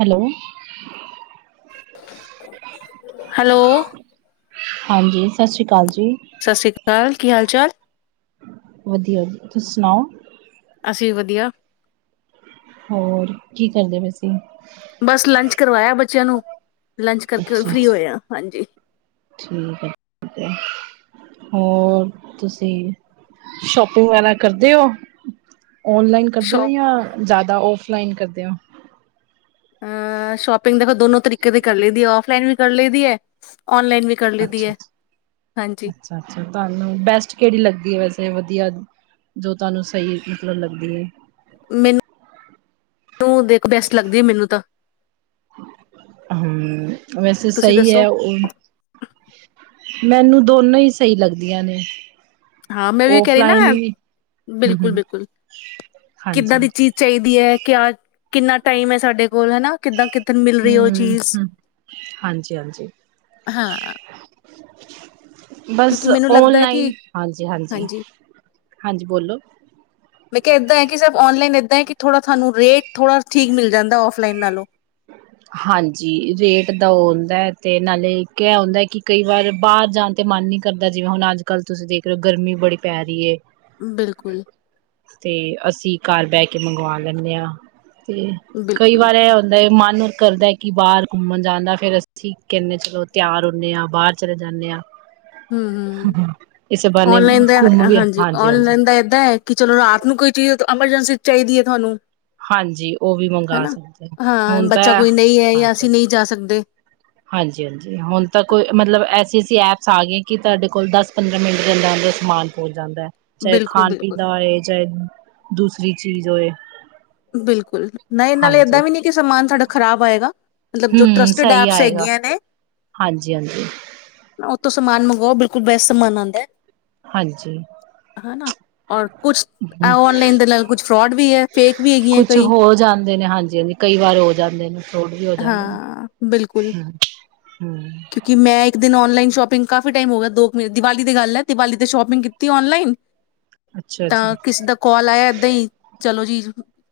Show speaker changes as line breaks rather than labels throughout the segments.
Hello
hello
ਹਾਂਜੀ ਸਤਿ ਸ੍ਰੀ ਅਕਾਲ ਜੀ
ਸਤਿ ਸ੍ਰੀ ਅਕਾਲ ਕੀ ਹਾਲ ਚਾਲ
ਵਧੀਆ ਵਧੀਆ ਤੁਸੀਂ ਸੁਣਾਓ
ਅਸੀਂ ਵਧੀਆ
ਹੋਰ ਕੀ ਕਰਦੇ ਪਸੀ
ਬਸ ਲੰਚ ਕਰਵਾਇਆ ਬੱਚਿਆਂ ਨੂੰ, ਲੰਚ ਕਰਕੇ
ਅੱਛਾ
ਫ੍ਰਰੀ
ਅੱਛਾ
ਹੋਏ ਆ ਹਾਂਜੀ
ਠੀਕ ਹੈ ਠੀਕ ਹੈ ਹੋਰ ਤੁਸੀਂ ਸ਼ੋਪਿੰਗ ਵਗੈਰਾ ਕਰਦੇ ਹੋ ਔਨਲਾਈਨ ਕਰਦੇ ਹੋ
ਸ਼ੋਪ
ਜਾਂ ਜ਼ਿਆਦਾ ਸਲਾਈਨ ਕਰਦੇ ਹੋ
ਅ ਸ਼ੋਪਿੰਗ ਦੇਖੋ ਦੋਨੋ ਤਰੀਕੇ ਦੇ ਕਰ ਲਦੀ ਹੈ ਔਫਲਾਈਨ ਵੀ ਕਰ ਲਈਦੀ ਹੈ
ੱ
ਹਾਂਜੀ,
ਅੱ ਤੁਾਨੂੰ ਬੈਸਟ ਕਿਹੜੀ ਲੱਦੀ ਵੈਸੇ ਵਧੀਆ ਜੋ ਤੁਹਾਨੂੰ ਸਹੀ ਮਿਕਲਣ ਲੱਗਦੀ ਹੈ
ਮੈਨੂੰੂੰ ਦੇਖ ਬੈਸਟ ਲੱਗਦੀ ਹੈ ਮੈਨੂੰ ਤਾਂ
ਹਮ ਵੈਸੇ
ਤੁਸੀਂ
ਸਹੀ
ਦੱਸੋ,
ਹੈ ਉਹ ਮੈਨੂੰ ਦੋਨੋ ਹੀ ਸਹੀ ਲੱਗਦੀਆਂ ਨੇ
ਹਾਂ ਮੈਂ ਵੀ ਕਹਿ ਰਹੀ ਨਾ
ਔਫਲਾਈਨ ਹੀ ਹਮ
ਬਿਲਕੁਲ
ਹਮ
ਬਿਲਕੁਲ ਕਿੱਦਾਂ
ਹਾਂਜੀ
ਦੀ ਚੀਜ਼ ਚਾਹੀਦੀ ਹੈ ਕਿਆ ਕਿੰਨਾ ਟਾਈਮ ਹੈ ਸਾਡੇ ਬੋਲ ਹੈ ਨਾ ਕਿੱਦਾਂ ਕਿੱਦਣ ਮਿਲ ਰਹੀ ਉਹ ਚੀਜ਼
ਹੂੰ, ਹਾਂਜੀ-ਹਾਂਜੀ
ਹਾਂ
[unintelligible] ਬਸ
ਕਿਉਂਕਿ ਮੈਨੂੰ ਲੱਗਦਾ ਹੈ ਕਿ
ਓਨਲਾਈਨ ਹਾਂਜੀ-ਹਾਂਜੀ,
ਹਾਂਜੀ
ਹਾਂਜੀ ਬੋਲੋ
ਮੈਂ ਕਿਹਾ ਏਦਾਂ ਹੈ ਕਿ ਸ ਓਨਲਾਈਨ ਕਿ ਥੋੜ੍ਹਾ ਤੁਹਾਨੂੰ ਰੇਟ ਥੋੜ੍ਹਾ ਠੀਕ ਮਿਲ ਜਾਂਦਾ ਆਫ ਲਾਈਨ ਨਾਲ ਲੋਂ
ਹਾਂਜੀ ਰੇਟ ਦਾ ਉਹ ਹੁੰਂਦਾ ਤੇ ਨਾਲੇ ਕਹਿ ਹੁੰਂਦਾ ਹੈ ਕਿ ਕਈ ਵਾਰ ਬਾਹਰ ਜਾਣ ਤੇ ਮਨ ਨਹੀਂੀ ਕਰਦਾ ਜਿਵੇਂ ਹੁਣ ਅੱਜ ਕੱਲ ਤੁਸੀਂ ਦੇਖ ਰਹੇ ਹੋ ਗਰਮੀ ਬੜੀ ਪੈ ਰਹੀ ਹੈ
ਬਿਲਕੁਲ,
ਤੇ ਅਸੀਂ ਘਰ ਬਹਿ ਕੇ ਮੰਗਵਾ ਲੈਂਨੇ ਹਾਂ ਤੇ ਕਈ
ਬਿਲਕੁਲ
ਵਾਰ ਇਹ ਮਨ ਕਰਦਾ ਹੈ ਕਿ ਬਾਹਰ ਘੁੰਮਣ ਜਾਂਦਾ ਫੇਰ ਅਸੀਂ ਕਹਿੰਨਦੇ ਚਲੋ ਤਿਆਰ ਹੁੰਦੇ ਹਾਂ ਬਾਹਰ ਚਲੇ ਜਾਂਦੇ ਹਾਂ
ਹਮ ਹਮ
ਇਸੇ ਬਹਾਨੇ
ਔਨਲਾਈਨ ਦਾ
ਘੁੰਮ ਵੀ
ਹਾਂਜੀ
ਹਾਂਜੀ-ਹਾਂਜੀ
ਔਨਲਾਈਨ ਦਾ ਏਦਾਂ ਹੈ ਕਿ ਚਲੋ ਰਾਤ ਨੂੰ ਕੋਈ ਚੀਜ਼ ਐਮਰਜੈਂਸੀ ਚਾਹੀਦੀ ਹੈ ਤੁਹਾਨੂੰ
ਹਾਂਜੀ ਉਹ ਵੀ ਮੰਗਵਾ
ਹਨਾ
ਸਕਦੇ ਹੋ
ਹਾਂ
ਹੁਣ
ਬੱਚਾ
ਤਾਂ
ਕੋਈ ਨਹੀਂ ਹੈ ਜਾਂ
ਹਾਂਜੀ
ਅਸੀਂ ਨਹੀਂ ਜਾ ਸਕਦੇ
ਹਾਂਜੀ ਹਾਂਜੀ ਹੁਣ ਤਾਂ ਕੋਈ ਮਤਲਬ ਐਸੀ ਐਸੀ ਐਪ ਸਾ ਗਏ ਕਿ ਤੁਹਾਡੇ ਕੋਲ ਦਸ ਪੰਦਰਾਂ ਮਿੰਟ ਲੰਦਾ ਸਮਾਨ ਪਹੁੰਚ ਜਾਂਦਾ ਚਾਹੇ
ਬਿਲਕੁਲ,
ਖਾਣ ਪੀਣ
ਬਿਲਕੁਲ,
ਦਾ ਹੋਏ ਚਾਹੇ ਦੂਸਰੀ ਚੀਜ਼ ਹੋਏ
ਬਿਲਕੁਲ ਨਹੀਂ ਇਹ ਨਾਲੇ
ਹਾਂਜੀ
ਏਦਾਂ ਵੀ ਨਹੀਂੀ ਕਿ ਸਮਾਨ ਸਾਡਾ ਖ਼ਰਾਬ ਆਏਗਾ ਮਤਲਬ ਜੋ
ਹਮ
ਟਰਸਟਡ
ਸਹੀ
ਐਪਸ
ਆਏਗਾ
ਹੈਗੀਆਂ ਨੇ
ਹਾਂਜੀ ਹਾਂਜੀ
ਉਥੋਂ ਸਮਾਨ ਮੰਗਵਾਓ ਬਿਲਕੁਲ ਬੇਸਟ ਸਮਾਨ ਆਉਂਦਾ ਹੈ
ਹਾਂਜੀ
ਹਨਾ ਔਰ ਕੁਛ ਔਨਲਾਈਨ ਦੇ ਨਾਲ ਕੁਛ ਫਰੋਡ ਵੀ ਹੈ ਫੇਕ ਹੈਗੀਆਂ
ਕੁਛ
ਕਈ
ਹੋ ਜਾਂਦੇ ਨੇ ਹਾਂਜੀ ਹਾਂਜੀ ਕਈ ਵਾਰ ਹੋ ਜਾਂਦੇ ਨੇ ਫਰੋਡ ਵੀ ਹੋ ਜਾਂਦੇ ਨੇ
ਹਾਂ ਬਿਲਕੁਲ
ਹਮ ਹਮ
ਕਿਉਂਕਿ ਮੈਂ ਇੱਕ ਦਿਨ ਓਂਨਲਾਈਨ ਸ਼ੋਪਿੰਗ ਕਾਫੀ ਟਾਈਮ ਹੋ ਗਿਆ ਦੋ ਕੁ ਮਿੰਟ ਦੀਵਾਲੀ ਗੱਲ ਹੈ ਦੀਵਾਲੀ ਤੇ ਸ਼ੋਪਿੰਗ ਕੀਤੀ ਔਨਲਾਈਨ
ਅੱਛਾ
ਤਾਂ
ਜੀ
ਕਿਸੇ ਦਾ ਕਾਲ ਆਇਆ ਏਦਾਂ ਹੀ ਚਲੋ ਜੀ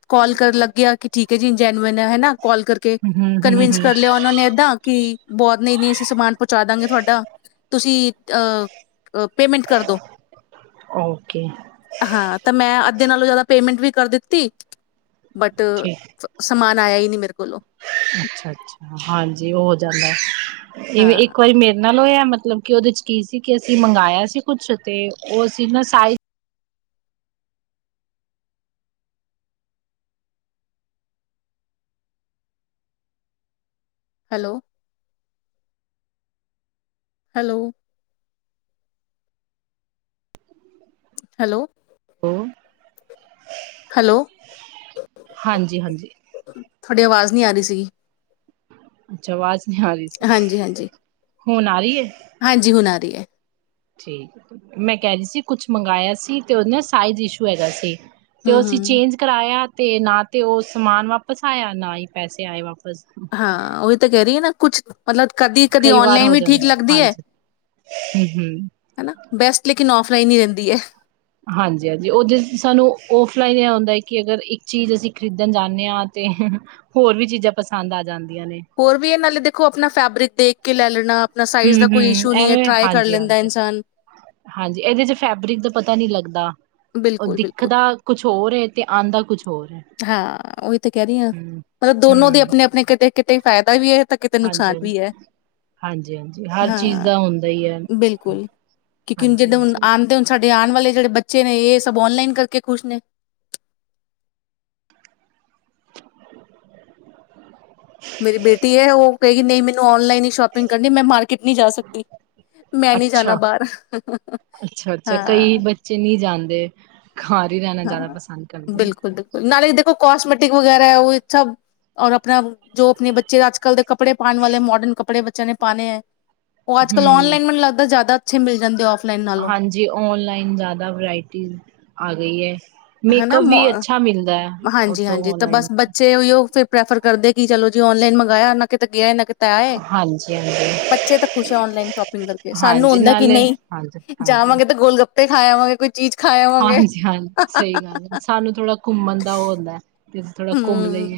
ਕਾਲ ਕਰਨ ਲੱਗਿਆ ਕਿ ਠੀਕ ਹੈ ਜੀ ਮੈਨੂੰ ਹੈ ਹਨਾ ਕੋਲ ਕਰਕੇ
ਹਮ ਹਮ ਹਮ
ਕਨਵਿੰਸ
ਹਮ
ਕਰ ਲਿਆ ਉਹਨਾਂ ਨੇ ਏਦਾਂ ਕਿ ਬਹੁਤ ਨਹੀਂ ਨਹੀਂ ਅਸੀਂ ਸਮਾਨ ਪਹੁੰਚਾ ਦਾਂਗੇ ਤੁਹਾਡਾ ਤੁਸੀਂ ਅਹ ਪੇਮੈਂਟ ਕਰਦੋ
ਓਕੇ
ਹਾਂ ਤੇ ਮੈਂ ਅੱਧੇ ਨਾਲੋਂ ਜਿਆਦਾ ਪੇਮੈਂਟ ਵੀ ਕਰ ਦਿੱਤੀ ਬਟ
ਠੀਕ
ਸਮਾਜ ਆਇਆ ਹੀ ਨਹੀਂ ਮੇਰੇ ਕੋਲੋਂ
ਅੱਛਾ ਅੱਛਾ ਹਾਂਜੀ ਉਹ ਜਾਂਦਾ ਐਵੇਂ
ਹਾਂ
ਇੱਕ ਵਾਰੀ ਮੇਰੇ ਨਾਲ ਹੋਇਆ ਇਹ ਮਤਲਬ ਕਿ ਉਹਦੇ ਚ ਕੀ ਸੀ ਕਿ ਅਸੀਂ ਮੰਗਇਆ ਸੀ ਕੁਛ ਤੇ ਉਹ ਅ ਸੀ ਨਾ size
hello hello hello
hello,
hello,
ਹਾਂਜੀ ਹਾਂਜੀ
ਤੁਹਾਡੀ ਆਵਾਜ਼ ਨਹੀਂ ਆ ਰਹੀ ਸੀਗੀ।
ਅੱਛਾ ਆਵਾਜ਼ ਹਾਂਜੀ ਹੁਣ ਆ ਰਹੀ ਹੈ
ਹਾਂਜੀ ਹੁਣ ਆ ਰਹੀ ਹੈ
ਠੀਕ ਮੈਂ ਕਹਿ ਰਹੀ ਸੀ ਕੁਛ ਮੰਗਇਆ ਸੀ ਤੇ ਉਹਦੇ ਨਾਲ ਸਾਈਜ਼ ਇਸ਼ੂ ਹੈਗਾ ਸੀ ਤੇ
ਹੂੰ,
ਉਹ ਅਸੀਂ
ਹੂੰ
ਚੇਂਜ ਕਰਾਇਆ ਤੇ ਨਾ ਤੇ ਉਹ ਸਮਾਨ ਵਾਪਸ ਆਇਆ ਨਾ ਹੀ ਪੈਸੇ ਆਏ ਵਾਪ
ਹਾਂ, ਉਹੀ ਤਾਂ ਕਹਿ ਰਹੀ ਨਾ ਕੁੱਛ ਮਤਲਬ ਕਦੀ ਕਦੀ
ਕਈ ਵਾਰ
ਔਨਲਾਈਨ
ਹੋ
ਵੀ
ਜਾਂਦਾ
ਠੀਕ ਲੱਗਦੀ ਹੈ
ਹਾਂਜੀ ਹਮ ਹਮ
ਹਨਾ ਬੈਸਟ ਲੇਕਿਨ ਔਫਲਾਈਨ ਹੀ ਰਹਿੰਦੀ ਹੈ
ਹਾਂਜੀ ਹਾਂਜੀ, ਓਦੇ ਸਾਨੂੰ ਫਲਾਈਨ ਆਉਂਦਾ ਕਿ ਅਗਰ ਇੱਕ ਚੀਜ਼ ਅਸੀਂ ਖਰੀਦਣ ਜਾਣੇ ਆ ਤੇ ਹੋਰ ਵੀ ਚੀਜ਼ਾਂ ਪਸੰਦ ਆ ਜਾਂਦੀ
ਹੋਰ ਵੀ ਇਹ ਨਾਲੇ ਦੇਖੋ ਆਪਣਾ ਫੈਬਰਿਕ ਦੇਖ ਕੇ ਲੈ ਲੈਣਾ ਆਪ
ਹੂੰ ਹੂੰ, ਐਵੇਂ ਹਾਂਜੀ ਹਾਂਜੀ
ਇਨਸਾਨ
ਹਾਂਜੀ ਇਹਦੇ ਚ ਫੈਬਰਿਕ ਦਾ ਪਤਾ ਨੀ ਲੱਗਦਾ ਉਹ
ਬਿਲਕੁਲ, ਬਿਲਕੁਲ
ਦਿਖਦਾ ਕੁਛ ਹੋਰ ਹੈ ਤੇ ਆਂਦਾ ਕੁਛ ਹੋਰ ਏ,
ਹਾਂ, ਉਹੀ ਤਾਂ ਕਹਿ ਰਹੀ ਹਾਂ
ਹੂੰ।
ਮਤਲਬ ਦੋਨੋ ਦੇ
ਹੂੰ,
ਆਪਣੇ ਆਪਣੇ ਕਿਤੇ ਕਿਤੇ ਫਾਇਦਾ ਵੀ ਹੈ। ਕਿਤੇ ਕਿਤੇ ਨੁਕਸਾਨ
ਹਾਂਜੀ-ਹਾਂਜੀ,
ਵੀ ਹੈ
ਹਾਂਜੀ-ਹਾਂਜੀ ਹਰ ਚੀਜ਼
ਹਾਂ
ਦਾ ਹੁੰਦਾ ਈ ਐ।
ਬਿਲਕੁਲ ਕਿਉਂਕਿ ਜਿਦੇ ਹੁਣ
ਹਾਂਜੀ-ਹਾਂਜੀ,
ਆਂਦੇ ਹਣ ਸਾਡੇ ਤੇ ਆਣ ਵਾਲੇ ਜਿਹੜੇ ਬੱਚੇ ਨੇ ਇਹ ਸਭ ਔਨਲਾਈਨ ਕਰਕੇ ਖ਼ੁਸ਼ ਨੇ ਮੇਰੀ ਬੇਟੀ ਹੈ ਉਹ ਕਹੇਗੀ ਨਹੀਂ ਮੈਨੂੰ ਔਨ ਲਾਈਨ ਹੀ ਸ਼ੋਪਿੰਗ ਕਰਨੀ ਮੈਂ ਮਾਰਕੀਟ ਨੀ ਜਾ ਸਕਦੀ ਮੈਂ ਨੀ
ਅੱਛਾ।
ਜਾਣਾ ਬਾਹਰ
ਅੱਛਾ-ਅੱਛਾ, ਕਈ
ਹਾਂ।
ਬੱਚੇ [unintelligible] ਰਹਿਣਾ ਜ਼ਿਆਦਾ
ਹਾਂ,
ਪਸੰਦ ਕਰਦੇ ਨੇ,
ਬਿਲਕੁਲ-ਬਿਲਕੁਲ, ਨਾਲੇ ਕਸਮੈਟਿਕ ਵਗੈਰਾ ਹੈ ਉਹ ਸਭ ਔਰ ਆਪਣਾ ਜੋ ਆਪਣੇ ਬੱਚੇ ਅੱਜ-ਕੱਲ ਦੇ ਕੱਪੜੇ ਪਾਣ ਵਾਲੇ ਮੋਡਰਨੱ ਕਪੜੇ ਬਚੇ ਨੇ ਪਾਣੇਆ। ਉਹ ਅੱਜ-ਕੱਲ
ਹੂੰ।
ਆਨਲਾਈਨ ਮੈਨੂੰ ਲੱਗਦਾ, ਜ਼ਿਆਦਾ ਇਥੇ ਮਿਲ ਜਾਂਦੇਏ ਔਫ
ਹਾਂਜੀ, ਓਨਲਾਈਨ ਜ਼ਿਆਦਾ ਵਰਾਇਟੀ ਆ ਗਈ ਹੈ।
ਹੈਨਾ,
ਉੱਥੋਂ
ਹਾਂਜੀ-ਹਾਂਜੀ, ਤੇ
ਔਨਲਾਈਨ
ਬਸ ਬੱਚੇ ਓਹੀਔ ਪ੍ਰੈਫਰ ਕਰਦੇ ਕਿ ਚਲੋ ਜੀ ਔਨਲਾਈਨ ਮੰਗਾਇਆ ਨਾ ਕਿਤੇ ਗਿਆ, ਨਾ ਕਿਤੇ-
ਹਾਂਜੀ-ਹਾਂਜੀ।
ਬੱਚੇ ਤਾਂ ਖੁਸ਼ ਹੈ ਓਨਲਾਈਨ ਸ਼ੋਪਿੰਗ ਕਰਕੇ ਸਾਨੂੰ
ਹਾਂਜੀ
ਹੁੰਂਦਾ ਕਿ
ਨਾਲੇ
ਨਹੀਂ
ਹਾਂਜੀ ਹਾਂਜੀ
ਜਾਵਾਂਗੇ ਤੇ ਗੋਲ ਗੱਪ ਤੇ ਖਾਇ ਆ ਵਾਂਗੇ ਕੁਛ। ਚੀਜ ਖਾਵਾਂਗੇ।
ਹਾਂਜੀ ਹਾਂਜੀ ਸਹੀ ਗੱਲ ਹੈ, ਸਾਨੂੰ ਥੋੜਾ ਘੁੰਮਣ ਦਾ ਉਹ ਆੁੰਦਾ।
ਹੂੰ,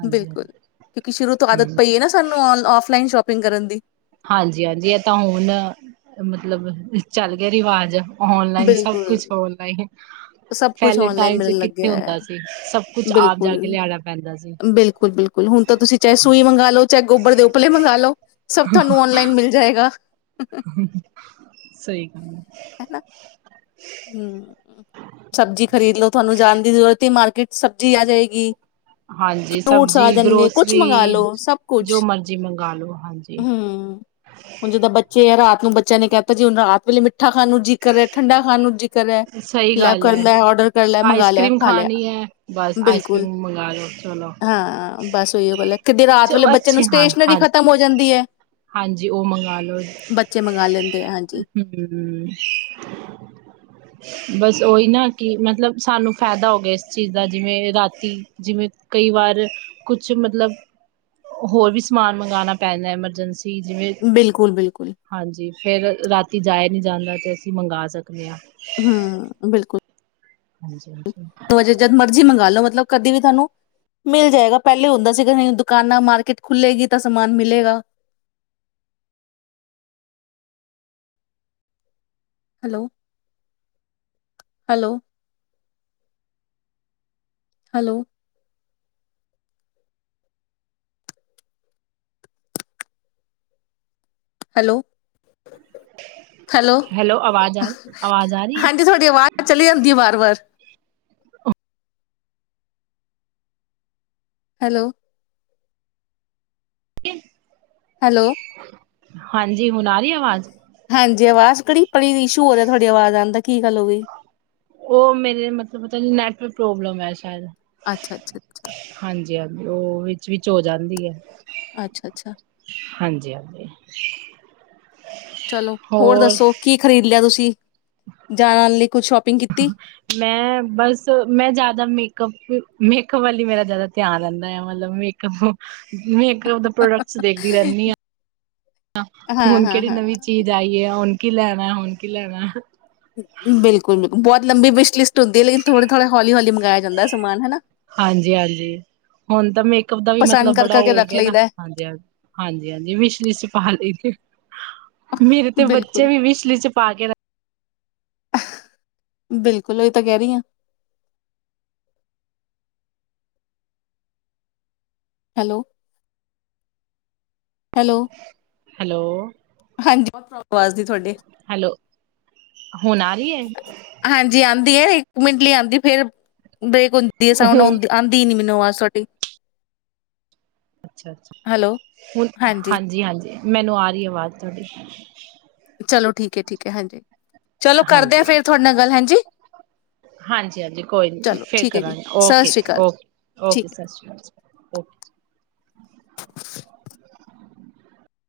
ਹਾਂਜੀ
ਬਿਲਕੁਲ ਕਿਉਂਕਿ ਸ਼ੁਰੂ ਤੋਂ ਆਦਤ
ਹਮ
ਪਈ ਹੈ ਨਾ ਸਾਨੂੰ ਆਫਲਾਈਨ ਸ਼ੋਪਿੰਗ ਕਰਨ ਦੀ।
ਹਾਂਜੀ-ਹਾਂਜੀ, ਇਹ ਤਾਂ ਹੁਣ ਮਤਲਬ ਚੱਲ ਗਿਆ ਰਿਵਾਜ਼। ਆਨਲਾਈਨ ਸਬ ਕੁਛ
ਬਿਲਕੁਲ
ਆਨਲਾਈਨ
ਸਭ ਕੁਛ ਔਨਲਾਈਨ
ਪਲੇਨ ਚ
ਮਿਲਣ
ਕਿੱਥੇ
ਲੱਗਿਆ
ਹੁੰਦਾ
ਹੈ
ਸੀ ਸਬ ਕੁਛ ਆਪ ਜਾ
ਬਿਲਕੁਲ
ਕੇ ਲਿਆਣਾ ਪੈਂਦਾ ਸੀ।
ਬਿਲਕੁਲ ਬਿਲਕੁਲ ਹੁਣ ਤਾਂ ਤੁਸੀਂ ਚਾਹੇ ਸੂਈ ਮੰਗਾ ਲਓ ਚਾਹੇ ਗੋਬਰ ਦੇ ਉਪਲੇ ਮੰਗਵਾ ਲੋ, ਸਭ ਤੁਹਾਨੂੰ ਔਨਲਾਈਨ ਮਿਲ ਜਾਏਗਾ। [unintelligible]
ਸਹੀ ਗਲ ਹੈ।
ਹਨਾ ਹੂੰ, ਸਬਜੀ ਖ਼ਰੀਦ ਲੋੋ ਤੁਹਾਨੂੰ ਜਾਣ ਦੀ ਜ਼ਰੂਰਤ ਨਹੀ ਮਾਰਕੀਟ। ਸਬਜ਼ੀ ਆ ਜਾਏਗੀ।
ਹਾਂਜੀ,
ਫਰੂਟਸ
ਸਬਜੀ,
ਆ ਜਾਣਗੇ ਕੁਛ ਮੰਗਾ
ਗਰੋਸਰੀ
ਲੋ ਸਭ
ਜੋ
ਕੁਛ
ਮਰਜ਼ੀ ਮੰਗਾ ਲਓ ਹਾਂਜੀ।
ਹੂੰ ਹੁਣ ਜਿੱਦਾਂ ਬੱਚੇ ਆ ਰਾਤ ਬੱਚਿਆਂ ਨੇ ਕਹਿ ਤਾ ਜੀ ਹੁਣ ਰਾਤ ਵੇਲੇ ਮਿੱਠਾ ਖਾਣ ਨੂੰ ਜੀ ਕਰੇ, ਠੰਡਾ ਖਾਣ ਨੂੰ
ਸਹੀ
ਲੈ
ਗੱਲ
ਕਰ
ਹੈ
ਲੈ ਆਰਡਰ ਕਰ ਲੈ, ਮੰਗਾ
ਆਈਸ
ਲਿਆ
ਕਰ੍ਰੀਮ
ਖਾ ਲਿਆ।
ਖਾਣੀ ਹੈ ਬਸ ਆਈਸ
ਬਿਲਕੁਲ,
ਕਰ੍ਰੀਮ ਮੰਗਵਾ ਲੋ ਚਲੋ
ਬਸ ਕਿਤੇ ਰਾਤ
ਚ
ਵੇਲੇ ਬੱਚੇ ਨੂੰ
ਅੱਛੇ ਹਾਂ
ਸਟੇਸ਼ਨਰੀ
ਹਾਂ
ਖਤਮ ਹੋ ਜਾਂਦੀ [unintelligible]
ਹਾਂਜੀ, ਉਹ ਮੰਗਾ ਲਓ।
ਬੱਚੇ ਮੰਗਵਾ ਲੈਂਦੇ ਆ ਹਾਂਜੀ
ਬਸ ਉਹੀ ਨਾ ਕਿ ਮਤਲਬ ਸਾਨੂੰ ਫਾਇਦਾ ਹੋ ਗਿਆ ਇਸ ਚੀਜ਼ ਦਾ, ਜਿਵੇਂ ਰਾਤੀ ਜਿਵੇਂ ਕਈ ਵਾਰ ਕੁਛ ਮਤਲਬ ਹੋਰ ਵੀ ਸਮਾਨ ਮੰਗਵਾਉਣਾ ਪੈਂਦਾ ਐਮਰਜੈਂਸੀ
ਬਿਲਕੁਲ ਬਿਲਕੁਲ
ਹਾਂਜੀ ਫਿਰ ਰਾਤੀ ਜਾਏ ਜਾਂਦਾ ਤੇ, ਅਸੀਂ ਮੰਗਗਾ ਸਕ
ਹੂੰ ਬਿਲਕੁਲ,
ਹਾਂਜੀ ਹਾਂਜੀ
ਤ ਅਜੇ ਜਦ ਮਰਜੀ ਮੰਗਾਲੋ ਮਤਲਬ, ਕਦੇ ਵੀ ਤੁਹਾਨੂੰ ਮਿਲ ਜਾਏਗਾ, ਪਹਿਲੇ ਹੁੰਦਾ ਸੀਗਾ ਤੁਹਾਨੂੰ ਦੁਕਾਨਾਂ ਮਾਰਕਿਟ ਖੁਲੇਗੀ ਤਾ ਸਮਾਨ ਮਿਲੇਗਾ। ਹੈਲੋ-ਹੈਲੋ, ਹੈਲੋ, ਹੈਲੋ, ਹੈਲੋ,
ਆਵਾਜ਼ ਆ ਆਵਾਜ਼ ਆ ਰਹੀ
ਹਾਂਜੀ
ਹੈ
ਤੁਹਾਡੀ ਆਵਾਜ਼ ਚਲੀ ਜਾਂਦੀ ਹੈ ਵਾਰ-ਵਾਰ। [unintelligible] ਹੈਲੋ,
ਕੀ,
ਹੈਲੋ,
ਹਾਂਜੀ, ਹੁਣ ਆ ਰਹੀ ਆਵਾਜ਼
ਹਾਂਜੀ, ਆਵਾਜ਼ ਘੜੀ ਆਪਣੀ ਇਸ਼ੂ ਹੋਰ ਰਿਹਾ ਤੁਹਾਡੀ ਆਵਾਜ਼ ਆਣ ਦਾ ਕੀ ਗੱਲ ਹੋਗੀ।
ਉਹ ਮੇਰੇ ਮਤਲਬ ਪਤਾ ਨੀ ਨੈਟਵਰਕ ਪ੍ਰੋਬਲਮ ਹੈ ਸ਼ਾਇਦ
ਅੱਛਾ।
ਹਾਂਜੀ-ਹਾਂਜੀ, ਉਹ ਵੀ ਵਿੱਚ ਹੋ ਜਾਂਦੀ ਹੈ।
ਅੱਛਾ-ਅੱਛਾ,
ਹਾਂਜੀ-ਹਾਂਜੀ,
ਚਲੋ ਹੋਰ ਦੱਸੋ ਕੀ ਖ਼ਰੀਦ ਲਿਆ ਤੁਸੀਂ ਜਾਣ ਲਈ ਕੁੱਝ ਸ਼ੋਪਿੰਗ ਕੀਤੀ।
ਮੈਂ ਬਸ ਮੈਂ ਜ਼ਿਆਦਾ ਮੇਕਅਪ-ਮੇਕਅਪ ਵਾਲੀ ਮੇਰਾ ਜਿਆਦਾ ਧਿਆਨ ਰਹਿੰਦਾ ਆ ਮਤਲਬ ਮੇਕਅੱਪ ਮੈਂ ਇੱਕ ਉਹਦਾ ਪ੍ਰੋਡਕਟਸ ਦੇਖਦੀ ਰਹਿੰਨੀ ਆ
ਹਾਂ
ਹੁਣ
ਹਾਂ
ਕਿਹੜੀ
ਹਾਂ।
ਨਵੀਂ ਚੀਜ਼ ਆਈ ਹੈ। ਕੀ ਲੈਣਾ ਹੁਣ ਕੀ ਲੈਣਾ।
ਬਿਲਕੁਲ-ਬਿਲਕੁਲ ਬਹੁਤ ਲੰਬੀ ਵਿਸ਼ ਲਿਸਟ ਹੁੰਦੀ ਹੈ, ਲੇਕਿਨ ਥੋੜੇ-ਥੋੜੇ ਹੌਲੀ-ਹੌਲੀ ਮੰਗਇਆ ਜਾਂਦਾ ਸਮਾਨ ਹਨਾ।
ਹਾਂਜੀ-ਹਾਂਜੀ, ਹੁਣ ਤਾਂ ਮੇਕਅਪ ਦਾ ਵੀ
ਪਸੰਦ
ਮਤਲਬ
ਕਰ
ਬੜਾ
ਕਰਕੇ
ਹੋ
ਰੱਖ
ਗਿਆ ਨਾ
ਲਈਦਾ ਹੈ।
ਹਾਂਜੀ-ਹਾਂਜੀ-ਹਾਂਜੀ ਮਿਛਲੀ ਚ ਪਾ ਲਈ, ਮੇਰੇ ਤੇ ਬੱਚੇ
ਬਿਲਕੁਲ
ਵੀ ਵਿਛਲੀ ਚ ਪਾ ਕੇ ਰ
ਬਿਲਕੁਲ ਤਾਂ ਕਹਿ ਰਹੀ ਆ। ਹੈਲੋ, ਹੈਲੋ,
ਹੈਲੋ,
ਹਾਂਜੀ ਬਹੁਤ ਆਵਾਜ਼ ਦੀ ਤੁਹਾਡੇ,
ਹੈਲੋ, ਹੁਣ ਆ ਰਾਹੀ ਹੈ।
ਲੇ ਆਦੀ ਫੇਰ ਬ੍ਰੇਕ ਹੁੰਦੀ ਐ ਸਾਊਂਡ ਆਉਂ ਆਦੀ ਨੀ ਮੈਨੂੰ ਆ ਸੋਡੀ,
ਅੱਛਾ, ਅੱਛਾ ਹੁਨ ਹਾਂਜੀ, ਹਾਂਜੀ। ਮੈਨੂੰ ਆ ਰੀ ਏ ਵਾਜ਼ ਤੁਹਾਡੀ।
ਚਲੋ ਠੀਕ ਏ, ਠੀਕ ਏ, ਹਾਂਜੀ। ਚਲੋ ਕਰਦੇ ਆ
ਹਾਂਜੀ
ਫੇਰ ਤੁਹਾਡੇ ਨਾਲ ਗੱਲ ਹੇਂਜੀ।
ਹਾਂਜੀ, ਹਾਂਜੀ ਕੋਈ ਨੀ
ਚਲੋ
ਫੇਰ
ਠੀਕ ਹੈ ਜੀ
ਕਰਾਂਗੇ।
ਸਤਿ
ਓਕੇ,
ਸ਼੍ਰੀ ਅਕਾਲ
ਓਕੇ,
ਠੀਕ
ਓਕੇ ਸਤਿ ਸ਼੍ਰੀ ਅਕਾਲ। [unintelligible]
[unintelligible]